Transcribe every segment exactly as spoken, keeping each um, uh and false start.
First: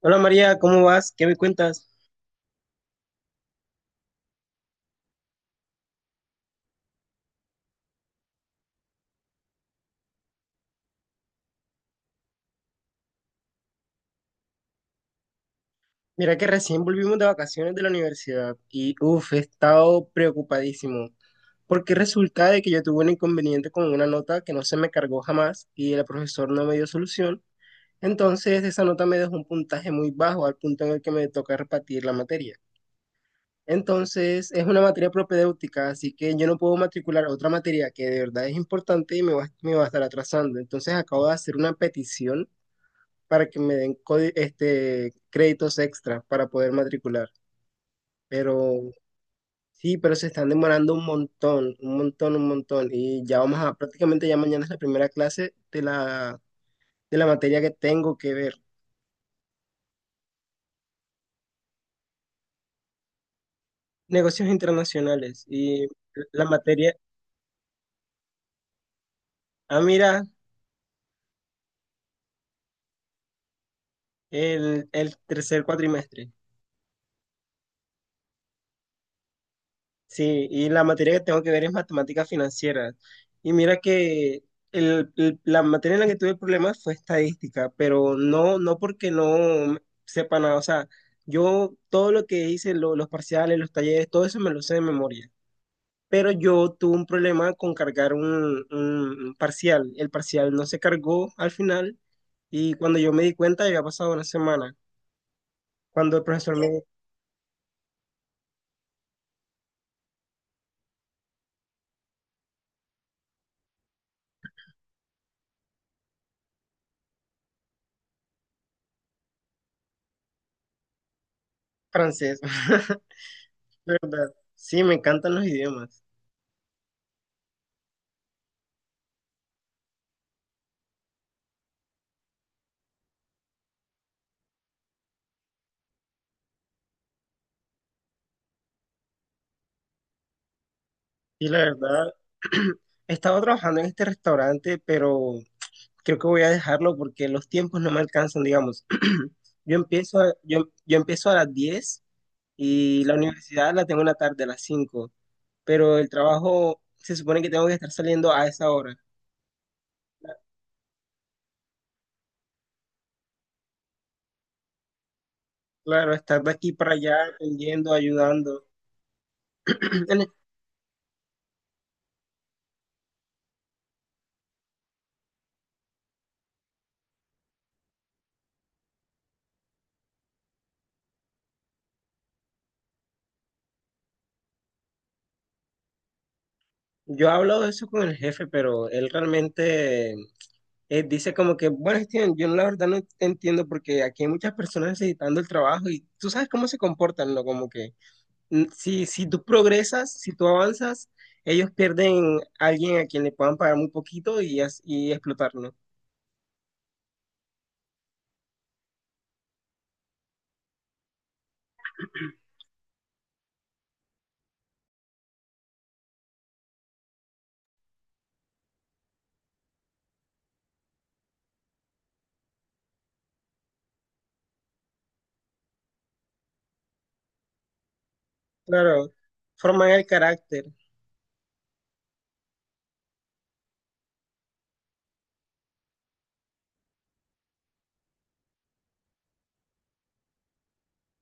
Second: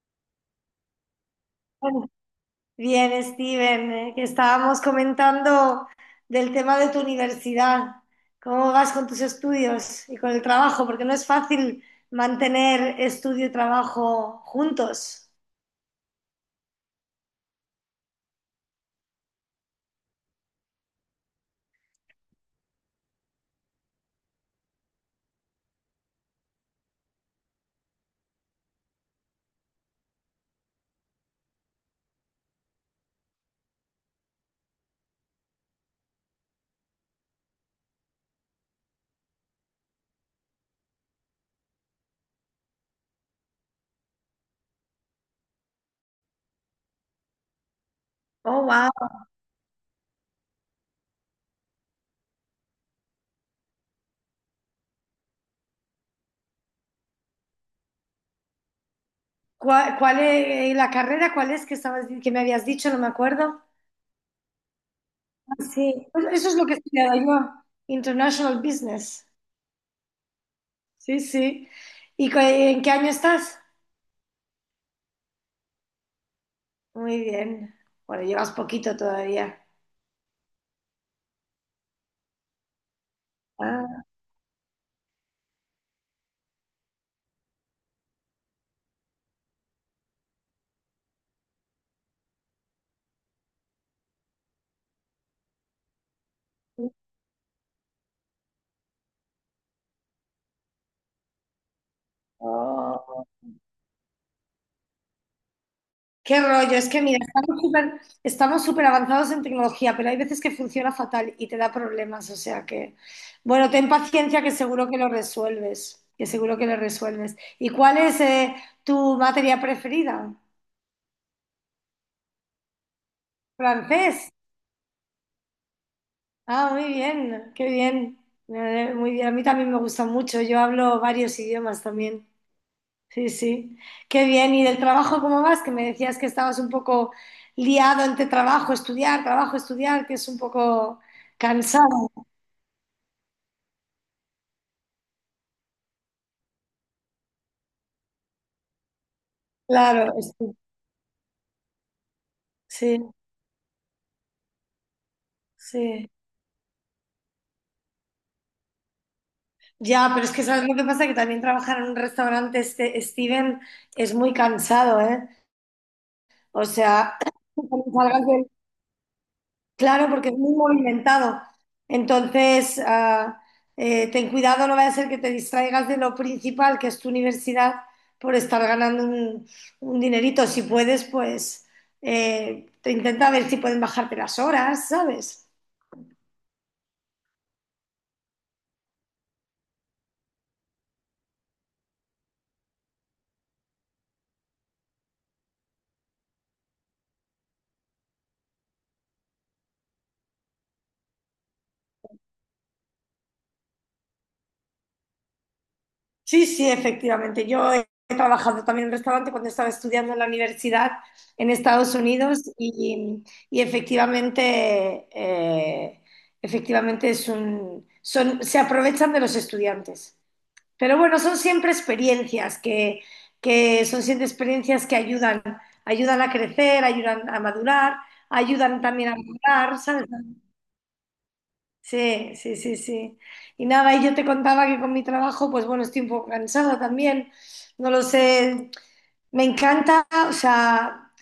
Hola María, ¿cómo vas? ¿Qué me cuentas? Bueno, bien, Steven, eh, que estábamos comentando del tema de tu universidad. ¿Cómo vas con tus estudios y con el trabajo? Porque no es fácil mantener estudio y trabajo juntos. Mira que recién volvimos de vacaciones de la universidad y uff, he estado preocupadísimo porque resulta de que yo tuve un inconveniente con una nota que no se me cargó jamás y el profesor no me dio solución. Entonces esa nota me dejó un puntaje muy bajo al punto en el que me toca repartir la materia. Entonces es una materia propedéutica, así que yo no puedo matricular otra materia que de verdad es importante y me va, me va a estar atrasando. Entonces acabo de hacer una petición para que me den codi- este, créditos extra para poder matricular. Oh, Pero wow. sí, pero se están demorando un montón, un montón, un montón. Y ya vamos a, prácticamente ya mañana es la primera clase de la, de la materia que tengo que ver. ¿Cuál, cuál es la carrera? ¿Cuál es que estabas, que me habías dicho? No me acuerdo. Negocios internacionales Ah, y sí, pues la eso es lo que he materia, estudiado yo, International Business. ah, mira, Sí, sí. ¿Y cu- en qué año estás? el, el tercer cuatrimestre. Muy bien. Bueno, llevas poquito todavía. Sí, y la materia que tengo que ver es matemáticas financieras. Y mira Ah, que el- el- la materia en la que tuve problemas fue estadística, pero no, no porque no sepa nada. O sea, yo todo lo que hice, lo- los parciales, los talleres, todo eso me lo sé de memoria. Pero yo tuve un problema con cargar un, un parcial. El parcial no se cargó al final y cuando yo me oh. di cuenta ya había pasado una semana. Cuando el Qué profesor rollo, me... es que mira, estamos súper estamos súper avanzados en tecnología, pero hay veces que funciona fatal y te da problemas, o sea que, bueno, ten paciencia que seguro que lo resuelves, que seguro que lo resuelves. ¿Y cuál es eh, tu materia preferida? Francés, Francés. ¿verdad? Sí, me encantan los idiomas. Ah, muy bien, qué bien. Eh, Muy bien, a mí también me gusta mucho, yo hablo varios idiomas también. Sí, sí. Qué bien. ¿Y del trabajo cómo vas? Que me decías que estabas un poco liado entre trabajo, estudiar, trabajo, estudiar, que es un poco Y la verdad, cansado, he estado trabajando en este restaurante, pero creo que voy a dejarlo porque los tiempos no me alcanzan, digamos. Yo claro. empiezo a, es- yo, yo empiezo a las diez y Sí, la universidad la tengo en la tarde a las cinco, pero el sí. trabajo se supone que tengo que estar saliendo a esa hora. Ya, pero es que sabes lo que pasa, que también trabajar en un restaurante, este, Steven, es muy cansado, ¿eh? Claro, estar de O aquí para allá, sea, cuando atendiendo, salgas, ayudando. claro, porque es muy movimentado. Entonces, ah, eh, ten cuidado, no vaya a ser que te distraigas de lo principal, que es tu universidad, por estar ganando un, un dinerito. Si puedes, pues eh, te intenta ver si pueden bajarte las horas, ¿sabes? Yo hablo de eso con el jefe, pero él realmente eh, dice como que, bueno, Steven, yo la verdad no te entiendo porque aquí hay muchas personas necesitando el trabajo y tú sabes cómo se comportan, ¿no? Como que mm, si, si tú progresas, si tú avanzas, ellos pierden a alguien a quien le puedan pagar muy poquito y, as- y explotarlo. Sí, sí, efectivamente. Yo he trabajado también en un restaurante cuando estaba estudiando en la universidad en Estados Unidos y, y efectivamente, eh, efectivamente es un, son, se aprovechan de los estudiantes. Pero bueno, son siempre experiencias que, que son siempre experiencias que ayudan, ayudan a crecer, ayudan a madurar, ayudan también Claro, a mejorar, forman el ¿sabes? carácter. Sí, sí, sí, sí. Y nada, y yo te contaba que con mi trabajo, pues bueno, estoy un poco cansada también. No lo sé, me encanta, o sea,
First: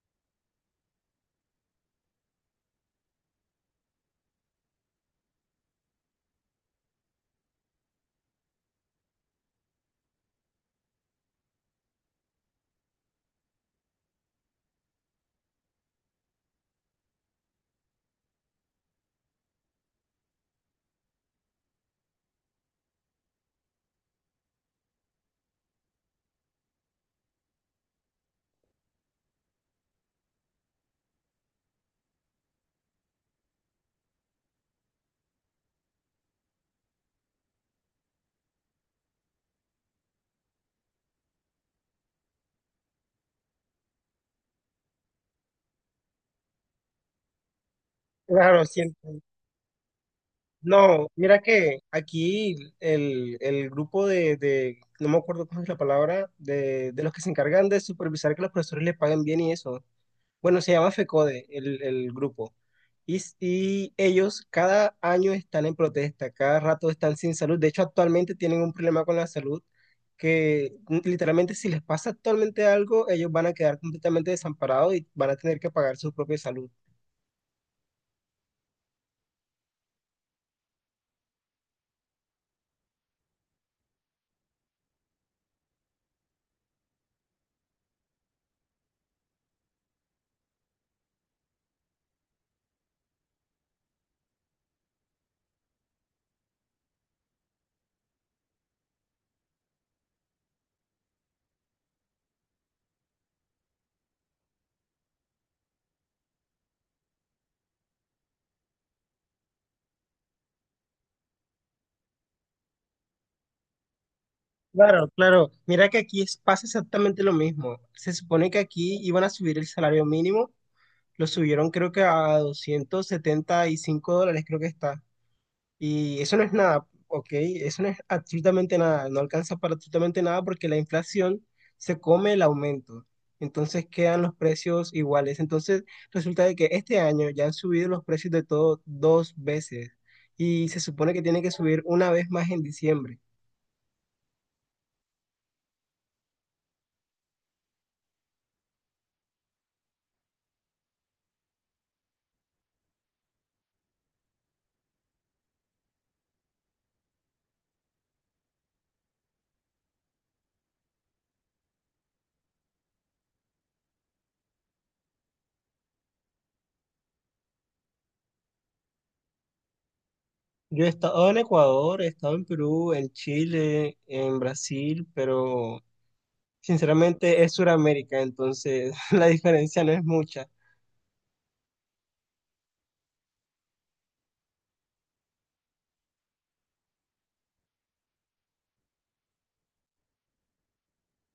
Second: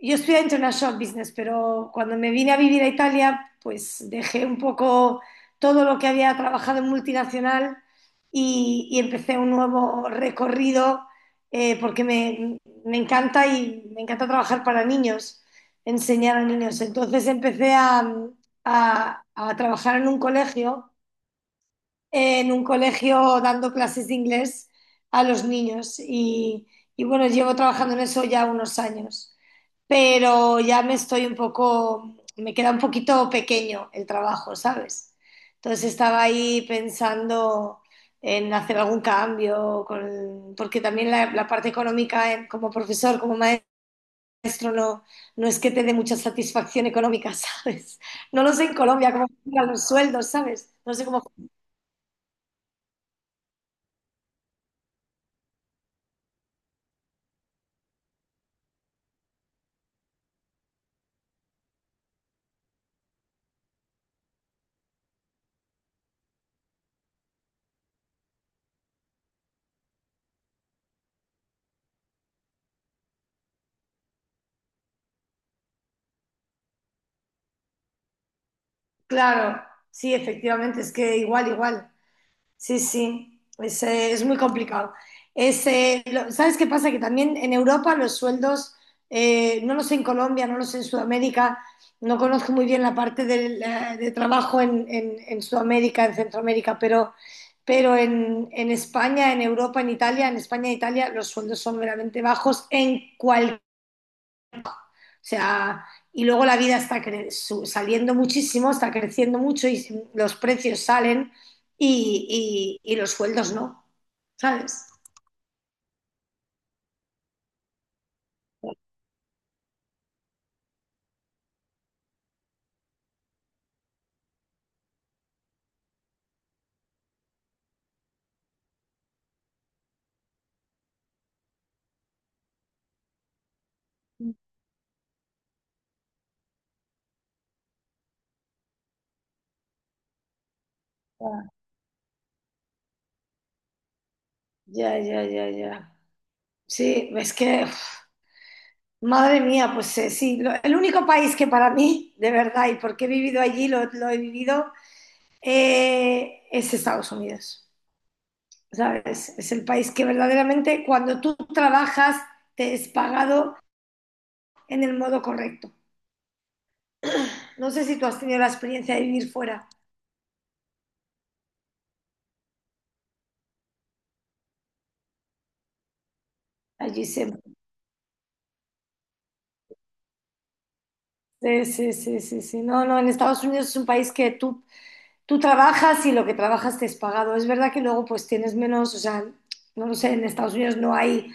yo estudié International Business, pero cuando me vine a vivir a Italia, pues dejé un poco todo lo que había trabajado en multinacional y, y empecé un nuevo recorrido eh, porque me, me encanta y me encanta trabajar para niños, enseñar a niños. Entonces empecé a, a- a trabajar en un colegio, en un colegio dando clases de inglés a los niños y, y bueno, llevo trabajando en eso ya unos años, pero ya me estoy un poco, me queda un poquito pequeño el trabajo, ¿sabes? Entonces estaba ahí pensando en hacer algún cambio, con- porque también la, la parte económica en- como profesor, como maestro, no, no es que te dé mucha satisfacción económica, ¿sabes? No lo Claro, sé en Colombia siempre. cómo funcionan los sueldos, ¿sabes? No sé No, cómo. mira que aquí el, el grupo de, de- no me acuerdo cómo es la palabra, de, de, los que se encargan de supervisar que los profesores les paguen bien y eso. Bueno, se llama FECODE, el, el grupo. Y, s- y ellos cada año están en protesta, cada rato están sin salud. De hecho, actualmente tienen un problema con la salud que mm, literalmente si les pasa actualmente algo, ellos van a quedar completamente desamparados y van a tener que pagar su propia salud. Claro, sí, efectivamente, es que igual, igual. Sí, sí, es, eh, es muy complicado. Es, eh, lo- ¿sabes qué pasa? Que también en Europa los sueldos, eh, no lo sé en Colombia, no lo sé en Sudamérica, no conozco muy bien la parte del, eh, de trabajo en, en- en Sudamérica, en Centroamérica, pero, pero en, en España, en Europa, en Italia, en España e Italia los sueldos son verdaderamente bajos en sea, y luego la vida está cre- su- saliendo muchísimo, está creciendo mucho y si, los precios salen y, y- y los sueldos no, ¿sabes? Claro, claro. Mira que aquí es- pasa exactamente lo mismo. Se supone que aquí iban a subir el salario mínimo, lo subieron creo que a doscientos setenta y cinco dólares, creo que está. Y eso no es nada, ¿ok? Eso no es absolutamente nada, no alcanza para absolutamente nada porque la inflación se come el aumento. Entonces quedan los precios iguales. Entonces resulta de que este año ya han subido los precios de todo dos veces y se supone que tiene que subir una vez más en diciembre. Ya, ya, ya, ya, ya. Sí, es que, uf, madre mía, pues eh, sí, lo- el único país que para mí, de verdad, y porque he vivido allí, lo, lo he vivido, eh, es Estados Unidos, ¿sabes? Es el país que verdaderamente cuando tú trabajas te es pagado en el modo correcto. No sé si tú has tenido la experiencia de vivir fuera. Yo he estado en Ecuador, he estado en Perú, en Chile, en Brasil, pero Allí se... sinceramente es Sudamérica, entonces la diferencia no es mucha. Sí, sí, sí, sí, sí. No, no, en Estados Unidos es un país que tú, tú trabajas y lo que trabajas te es pagado. Es verdad que luego pues tienes menos, o sea, no lo sé, en Estados Unidos no hay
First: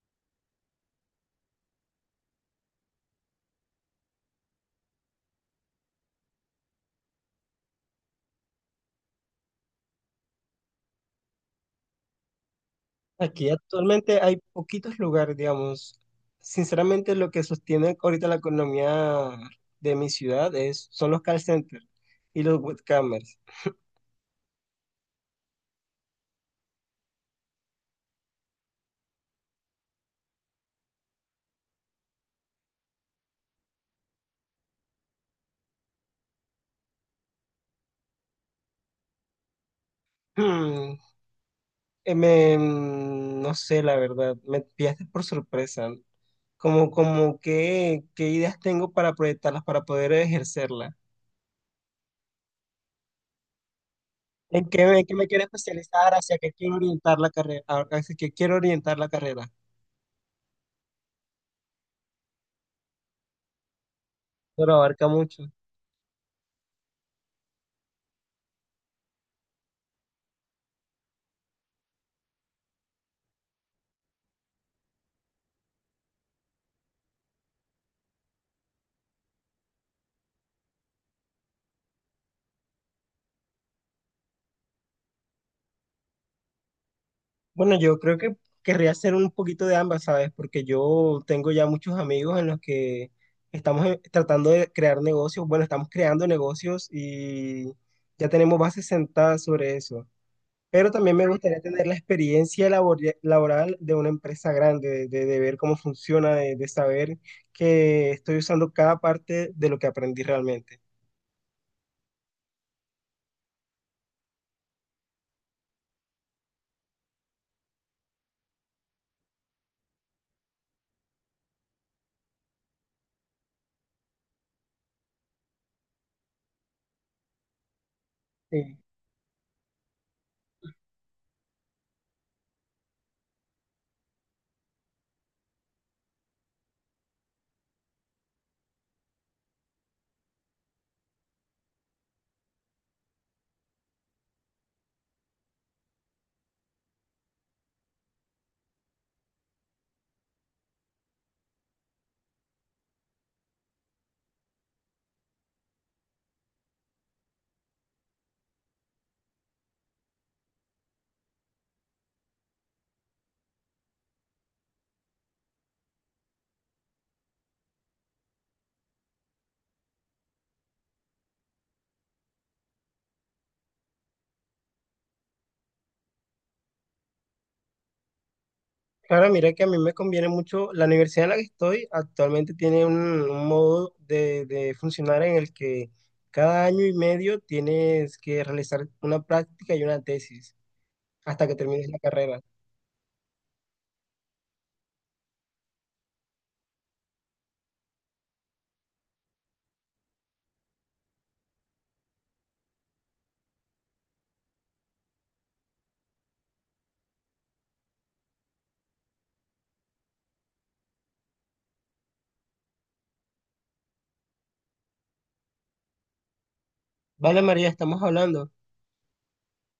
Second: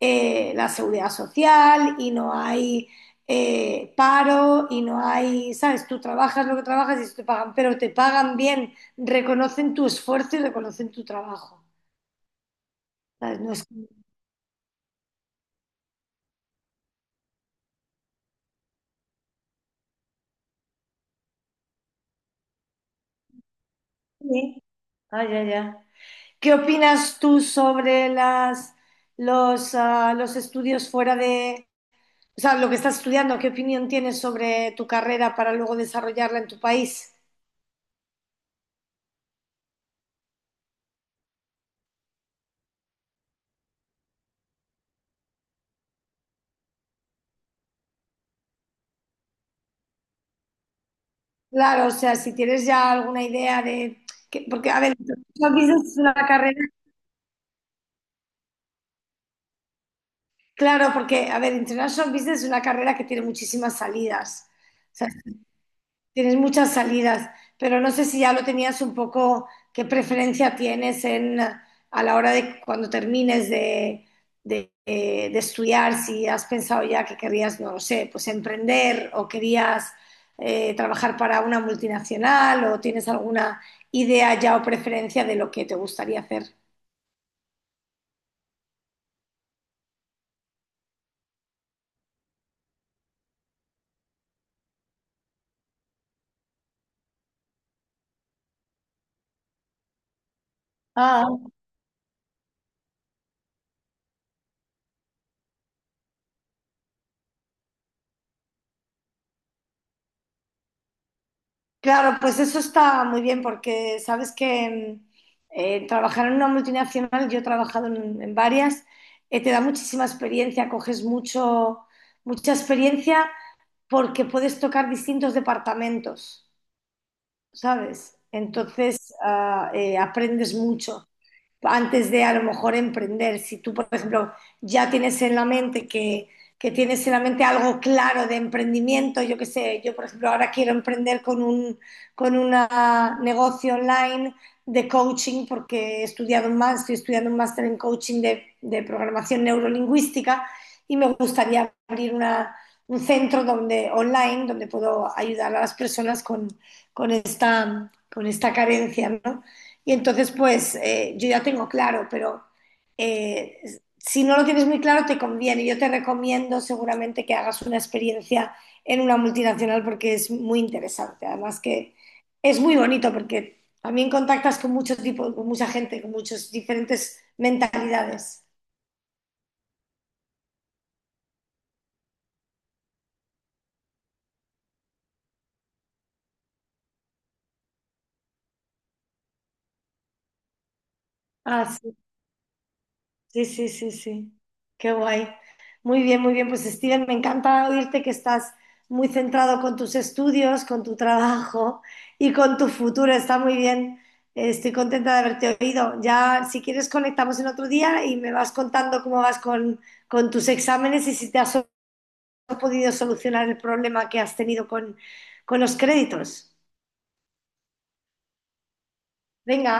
eh, la seguridad social y no hay eh, paro y no hay, ¿sabes? Tú trabajas lo que trabajas y eso te pagan, pero te pagan bien, reconocen tu esfuerzo y reconocen tu trabajo. ¿Sabes? Aquí No es... actualmente hay poquitos lugares, digamos. Sinceramente, lo que sostiene ahorita la economía de mi ciudad es, son los call centers y los webcamers. Sí. Ah, ya, ya. ¿Qué opinas tú sobre las, los, ah, los estudios fuera de, o sea, lo que estás estudiando? ¿Qué opinión tienes sobre tu carrera para luego desarrollarla en tu país? Hmm, eh, me- mm, no sé, la verdad, me pillaste por sorpresa. Como, como qué, qué, ideas tengo para proyectarlas, para poder ejercerlas. Claro, o sea, si tienes ya alguna idea de, que- ¿En porque, a qué, ver, me- Qué me quiero International Business es especializar? una ¿Hacia qué carrera, quiero orientar la carrera? ¿Hacia qué quiero orientar la carrera? claro, porque, a ver, International Business es una carrera que tiene muchísimas salidas. Pero abarca mucho. Tienes muchas salidas, pero no sé si ya lo tenías un poco, qué preferencia tienes en, a la hora de cuando termines de, de, eh, de estudiar, si has pensado ya que querías, no lo sé, pues emprender o querías eh, trabajar para una multinacional o tienes alguna idea ya o preferencia de lo que te gustaría hacer. Bueno, yo creo que querría hacer un poquito de ambas, ¿sabes? Porque yo tengo ya muchos amigos en los que estamos eh, tratando de crear negocios. Bueno, estamos creando negocios y ya tenemos bases sentadas sobre eso. Pero también me Ah. gustaría tener la experiencia labor- laboral de una empresa grande, de, de- ver cómo funciona, de, de saber que estoy usando cada parte de lo que aprendí realmente. Claro, pues eso está muy bien porque sabes que eh, trabajar en una multinacional, yo he trabajado en, en varias, eh, te da muchísima experiencia, coges mucho, mucha experiencia porque puedes tocar distintos departamentos, ¿sabes? Sí. Entonces ah, eh, aprendes mucho antes de a lo mejor emprender. Si tú, por ejemplo, ya tienes en la mente que, que tienes en la mente algo claro de emprendimiento, yo qué sé, yo por ejemplo ahora quiero emprender con un con una negocio online de coaching porque he estudiado más, estoy estudiando un máster en coaching de, de programación neurolingüística y me gustaría abrir una, un centro donde, online donde puedo ayudar a las personas con, con, esta, con esta carencia, ¿no? Y entonces, pues eh, yo ya tengo claro, pero eh, si no lo tienes muy claro, te conviene. Yo te recomiendo seguramente que hagas una experiencia en una multinacional porque es muy interesante. Además que es muy bonito porque también contactas con muchos tipos con mucha gente, con muchas diferentes mentalidades. Claro, mira que a mí me conviene mucho, la universidad en la que estoy actualmente tiene un, un, modo de, de funcionar en el que cada año y medio tienes que realizar una práctica y una tesis hasta que termines Así. la carrera. Sí, sí, sí, sí. Qué guay. Muy bien, muy bien. Pues Steven, me encanta oírte que estás muy centrado con tus estudios, con tu trabajo y con tu futuro. Está muy bien. Eh, Estoy contenta de haberte oído. Ya, si quieres, conectamos en otro día y me vas contando cómo vas con, con tus exámenes y si te has so- podido solucionar el problema que has tenido con, con los créditos. Vale, María, estamos hablando. Venga.